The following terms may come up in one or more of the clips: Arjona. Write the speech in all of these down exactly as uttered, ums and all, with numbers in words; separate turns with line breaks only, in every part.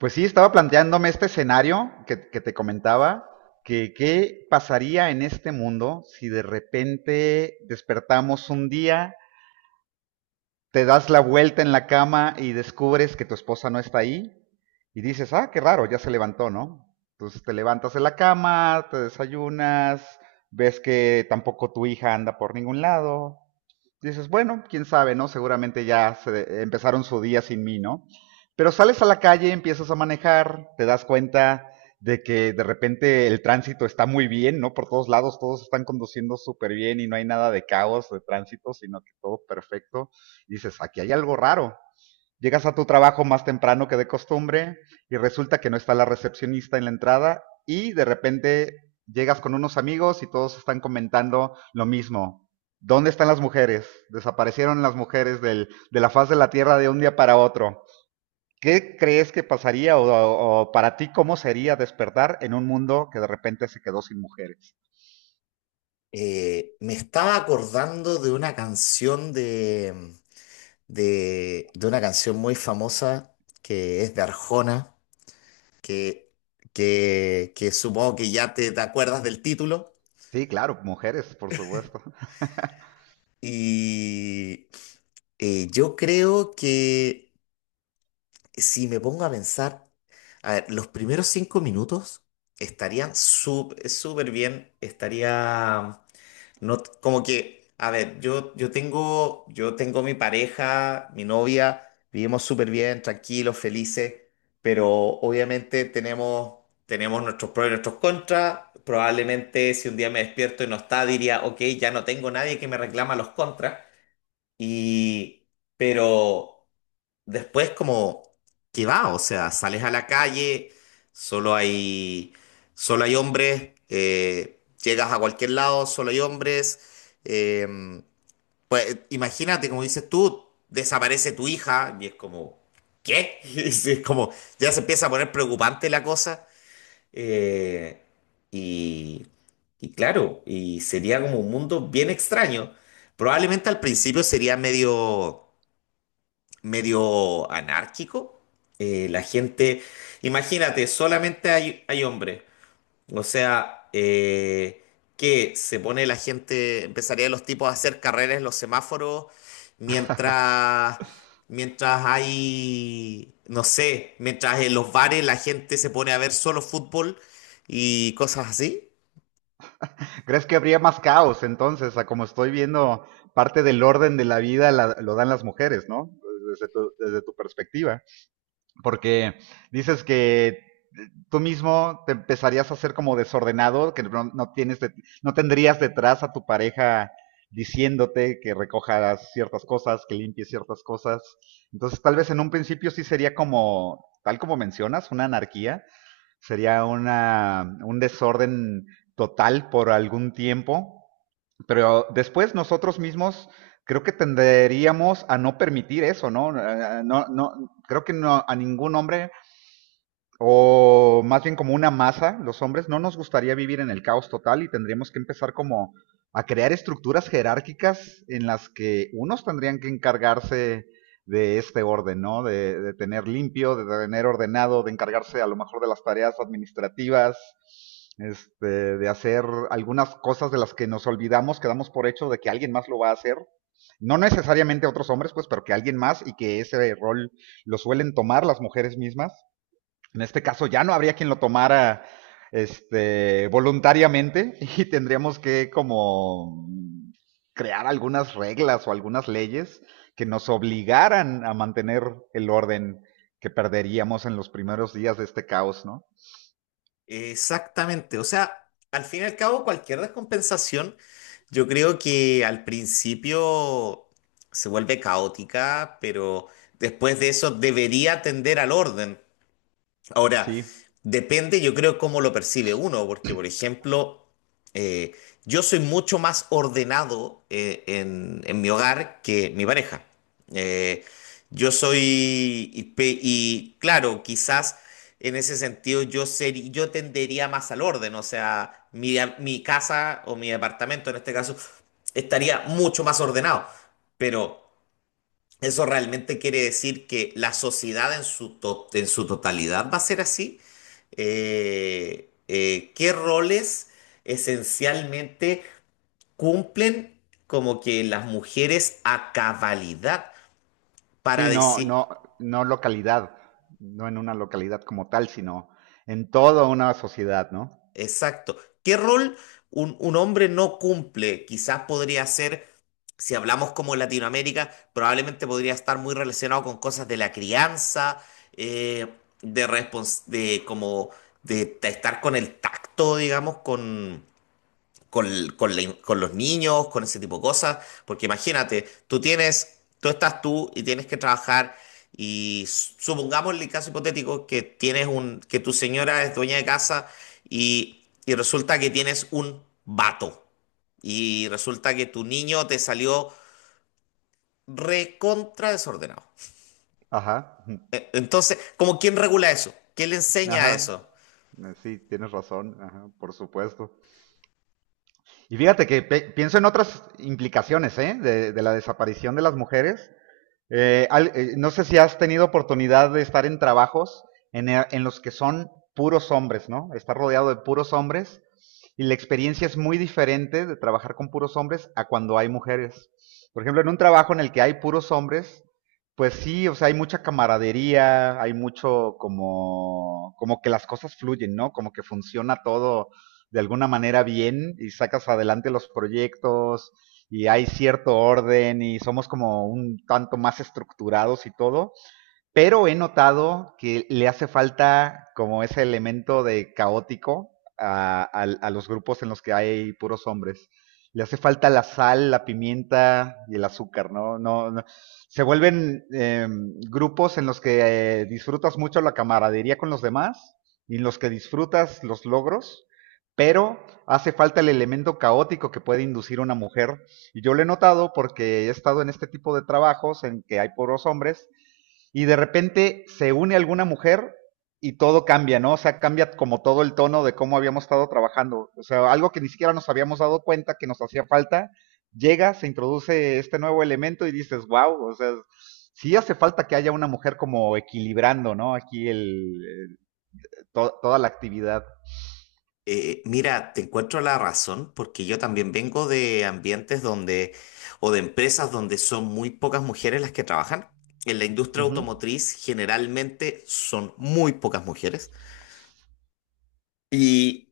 Pues sí, estaba planteándome este escenario que, que te comentaba, que qué pasaría en este mundo si de repente despertamos un día, te das la vuelta en la cama y descubres que tu esposa no está ahí y dices, ah, qué raro, ya se levantó, ¿no? Entonces te levantas de la cama, te desayunas, ves que tampoco tu hija anda por ningún lado. Dices, bueno, quién sabe, ¿no? Seguramente ya se- empezaron su día sin mí, ¿no? Pero sales a la calle, empiezas a manejar, te das cuenta de que de repente el tránsito está muy bien, ¿no? Por todos lados todos están conduciendo súper bien y no hay nada de caos de tránsito, sino que todo perfecto. Dices, aquí hay algo raro. Llegas a tu trabajo más temprano que de costumbre y resulta que no está la recepcionista en la entrada y de repente llegas con unos amigos y todos están comentando lo mismo. ¿Dónde están las mujeres? Desaparecieron las mujeres del, de la faz de la tierra de un día para otro. ¿Qué crees que pasaría o, o o para ti cómo sería despertar en un mundo que de repente se quedó sin mujeres?
Eh, me estaba acordando de una canción de, mm, de, de una canción muy famosa que es de Arjona, que, que, que supongo que ya te, te acuerdas del título.
Sí, claro, mujeres, por supuesto.
Y eh, yo creo que si me pongo a pensar, a ver, los primeros cinco minutos estarían sup- súper bien, estaría. No, t- como que, a ver, yo, yo tengo, yo tengo mi pareja, mi novia, vivimos súper bien, tranquilos, felices, pero obviamente tenemos, tenemos nuestros pros y nuestros contras. Probablemente si un día me despierto y no está, diría, ok, ya no tengo nadie que me reclama los contras. Y, pero, después como qué va, o sea, sales a la calle, solo hay, solo hay hombres, eh, llegas a cualquier lado, solo hay hombres, eh, pues imagínate, como dices tú, desaparece tu hija y es como, ¿qué? Es es como, ya se empieza a poner preocupante la cosa, eh, y, y claro, y sería como un mundo bien extraño. Probablemente al principio sería medio medio anárquico. Eh, la gente, imagínate, solamente hay, hay hombres. O sea, eh, que se pone la gente, empezaría los tipos a hacer carreras en los semáforos mientras, mientras hay, no sé, mientras en los bares la gente se pone a ver solo fútbol y cosas así.
¿Crees que habría más caos entonces? A como estoy viendo, parte del orden de la vida la, lo dan las mujeres, ¿no? Desde tu, desde tu perspectiva. Porque dices que tú mismo te empezarías a ser como desordenado, que no, no tienes de- no tendrías detrás a tu pareja diciéndote que recojas ciertas cosas, que limpies ciertas cosas. Entonces, tal vez en un principio sí sería como, tal como mencionas, una anarquía, sería una, un desorden total por algún tiempo, pero después nosotros mismos creo que tenderíamos a no permitir eso, ¿no? Eh, No, no creo que no, a ningún hombre o más bien como una masa, los hombres, no nos gustaría vivir en el caos total y tendríamos que empezar como a crear estructuras jerárquicas en las que unos tendrían que encargarse de este orden, ¿no? De, de tener limpio, de tener ordenado, de encargarse a lo mejor de las tareas administrativas, este, de hacer algunas cosas de las que nos olvidamos, que damos por hecho de que alguien más lo va a hacer. No necesariamente otros hombres, pues, pero que alguien más, y que ese rol lo suelen tomar las mujeres mismas. En este caso ya no habría quien lo tomara, este, voluntariamente. Y tendríamos que como crear algunas reglas o algunas leyes que nos obligaran a mantener el orden que perderíamos en los primeros días de este caos, ¿no?
Exactamente, o sea, al fin y al cabo cualquier descompensación, yo creo que al principio se vuelve caótica, pero después de eso debería tender al orden. Ahora,
Sí,
depende, yo creo, cómo lo percibe uno, porque, por ejemplo, eh, yo soy mucho más ordenado eh, en, en mi hogar que mi pareja. Eh, yo soy, y, pe- y, claro, quizás en ese sentido yo, seri- yo tendería más al orden, o sea, mi, a- mi casa o mi departamento en este caso estaría mucho más ordenado, pero... ¿Eso realmente quiere decir que la sociedad en su, to- en su totalidad va a ser así? Eh, eh, ¿qué roles esencialmente cumplen como que las mujeres a cabalidad para
sí, no,
decir,
no, no localidad, no en una localidad como tal, sino en toda una sociedad, ¿no?
exacto? ¿Qué rol un, un hombre no cumple? Quizás podría ser, si hablamos como Latinoamérica, probablemente podría estar muy relacionado con cosas de la crianza, eh, de, respons- de como de, de estar con el tacto, digamos, con con, con la- in- con los niños, con ese tipo de cosas, porque imagínate, tú tienes, tú estás tú y tienes que trabajar y s- supongamos el caso hipotético que tienes un, que tu señora es dueña de casa y, y resulta que tienes un vato y resulta que tu niño te salió recontra desordenado.
Ajá,
E- Entonces, ¿cómo quién regula eso? ¿Quién le enseña eso?
ajá, sí, tienes razón, ajá, por supuesto. Y fíjate que pienso en otras implicaciones, ¿eh? de, de la desaparición de las mujeres, eh, al- eh, no sé si has tenido oportunidad de estar en trabajos en, e- en los que son puros hombres, ¿no? Estar rodeado de puros hombres y la experiencia es muy diferente de trabajar con puros hombres a cuando hay mujeres. Por ejemplo, en un trabajo en el que hay puros hombres, pues sí, o sea, hay mucha camaradería, hay mucho como, como que las cosas fluyen, ¿no? Como que funciona todo de alguna manera bien y sacas adelante los proyectos, y hay cierto orden y somos como un tanto más estructurados y todo, pero he notado que le hace falta como ese elemento de caótico a, a, a los grupos en los que hay puros hombres. Le hace falta la sal, la pimienta y el azúcar, ¿no? No, no. Se vuelven eh, grupos en los que eh, disfrutas mucho la camaradería con los demás y en los que disfrutas los logros, pero hace falta el elemento caótico que puede inducir una mujer y yo lo he notado porque he estado en este tipo de trabajos en que hay puros hombres y de repente se une alguna mujer y todo cambia, ¿no? O sea, cambia como todo el tono de cómo habíamos estado trabajando. O sea, algo que ni siquiera nos habíamos dado cuenta que nos hacía falta, llega, se introduce este nuevo elemento y dices, wow, o sea, sí hace falta que haya una mujer como equilibrando, ¿no? Aquí el, el- to- toda la actividad.
Eh, mira, te encuentro la razón porque yo también vengo de ambientes donde, o de empresas donde son muy pocas mujeres las que trabajan. En la industria
Ujú.
automotriz generalmente son muy pocas mujeres. Y,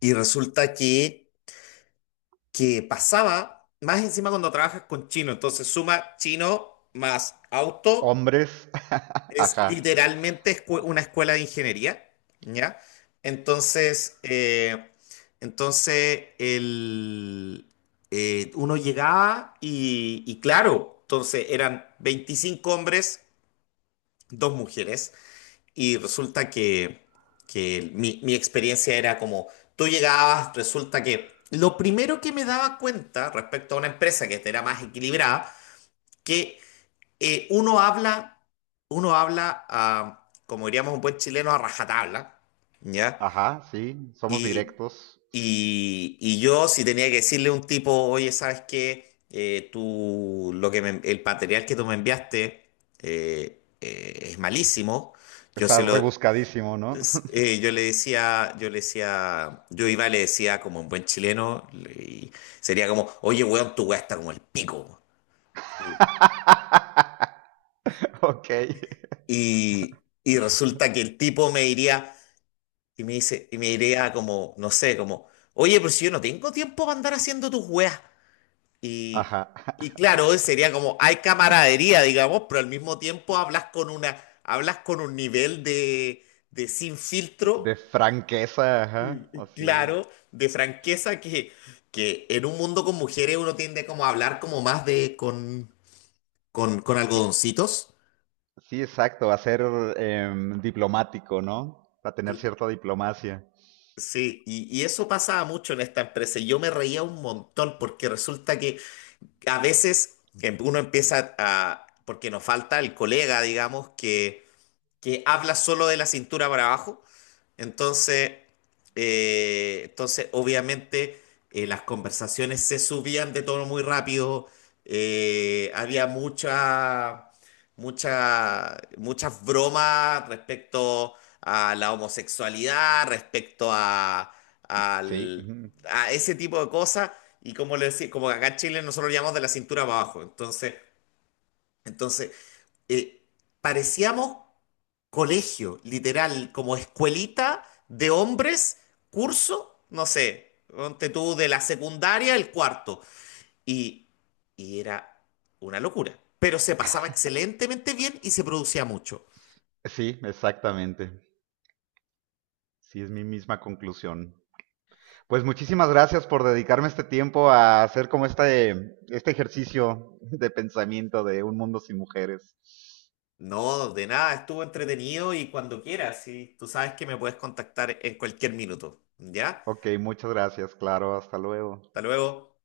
y resulta que, que pasaba más encima cuando trabajas con chino. Entonces suma chino más auto.
Hombres,
Es
ajá,
literalmente escue- una escuela de ingeniería, ¿ya? Entonces, eh, entonces el, eh, uno llegaba y, y claro, entonces eran veinticinco hombres, dos mujeres, y resulta que, que mi, mi experiencia era como, tú llegabas, resulta que lo primero que me daba cuenta respecto a una empresa que era más equilibrada, que eh, uno habla, uno habla, ah, como diríamos un buen chileno, a rajatabla, ¿ya?
ajá, sí, somos
Y,
directos.
y- y yo si tenía que decirle a un tipo, oye, ¿sabes qué? Eh, tú, lo que me- el material que tú me enviaste eh, eh, es malísimo. Yo
Está
se lo,
rebuscadísimo, ¿no?
es- eh, yo le decía, yo le decía, yo iba y le decía como un buen chileno, le- y sería como, oye, weón, tu weá está como el pico.
Ok.
Y, y resulta que el tipo me diría, y me dice, y me diría como, no sé, como, oye, pero si yo no tengo tiempo para andar haciendo tus weas. Y,
Ajá.
y claro, sería como, hay camaradería, digamos, pero al mismo tiempo hablas con una, hablas con un nivel de, de sin
De
filtro,
franqueza,
y-
ajá.
y
Así es.
claro, de franqueza que, que en un mundo con mujeres uno tiende como a hablar como más de, con, con, con
Sí,
algodoncitos.
sí, exacto. A ser em, diplomático, ¿no? A tener cierta diplomacia.
Sí, y, y eso pasaba mucho en esta empresa y yo me reía un montón porque resulta que a veces em- uno empieza a, porque nos falta el colega, digamos, que, que habla solo de la cintura para abajo entonces, eh, entonces obviamente, eh, las conversaciones se subían de tono muy rápido, eh, había mucha, mucha, muchas bromas respecto a la homosexualidad, respecto a,
Sí,
al-
ujú.
a ese tipo de cosas, y como le decía, como acá en Chile nosotros lo llamamos de la cintura para abajo. Entonces, entonces eh, parecíamos colegio, literal, como escuelita de hombres, curso, no sé, ponte tú de la secundaria, el cuarto. Y, y era una locura. Pero se pasaba excelentemente bien y se producía mucho.
Sí, exactamente. Sí, es mi misma conclusión. Pues muchísimas gracias por dedicarme este tiempo a hacer como este, este ejercicio de pensamiento de un mundo sin mujeres.
No, de nada, estuvo entretenido y cuando quieras, y tú sabes que me puedes contactar en cualquier minuto. ¿Ya?
Ok, muchas gracias, claro, hasta luego.
Hasta luego.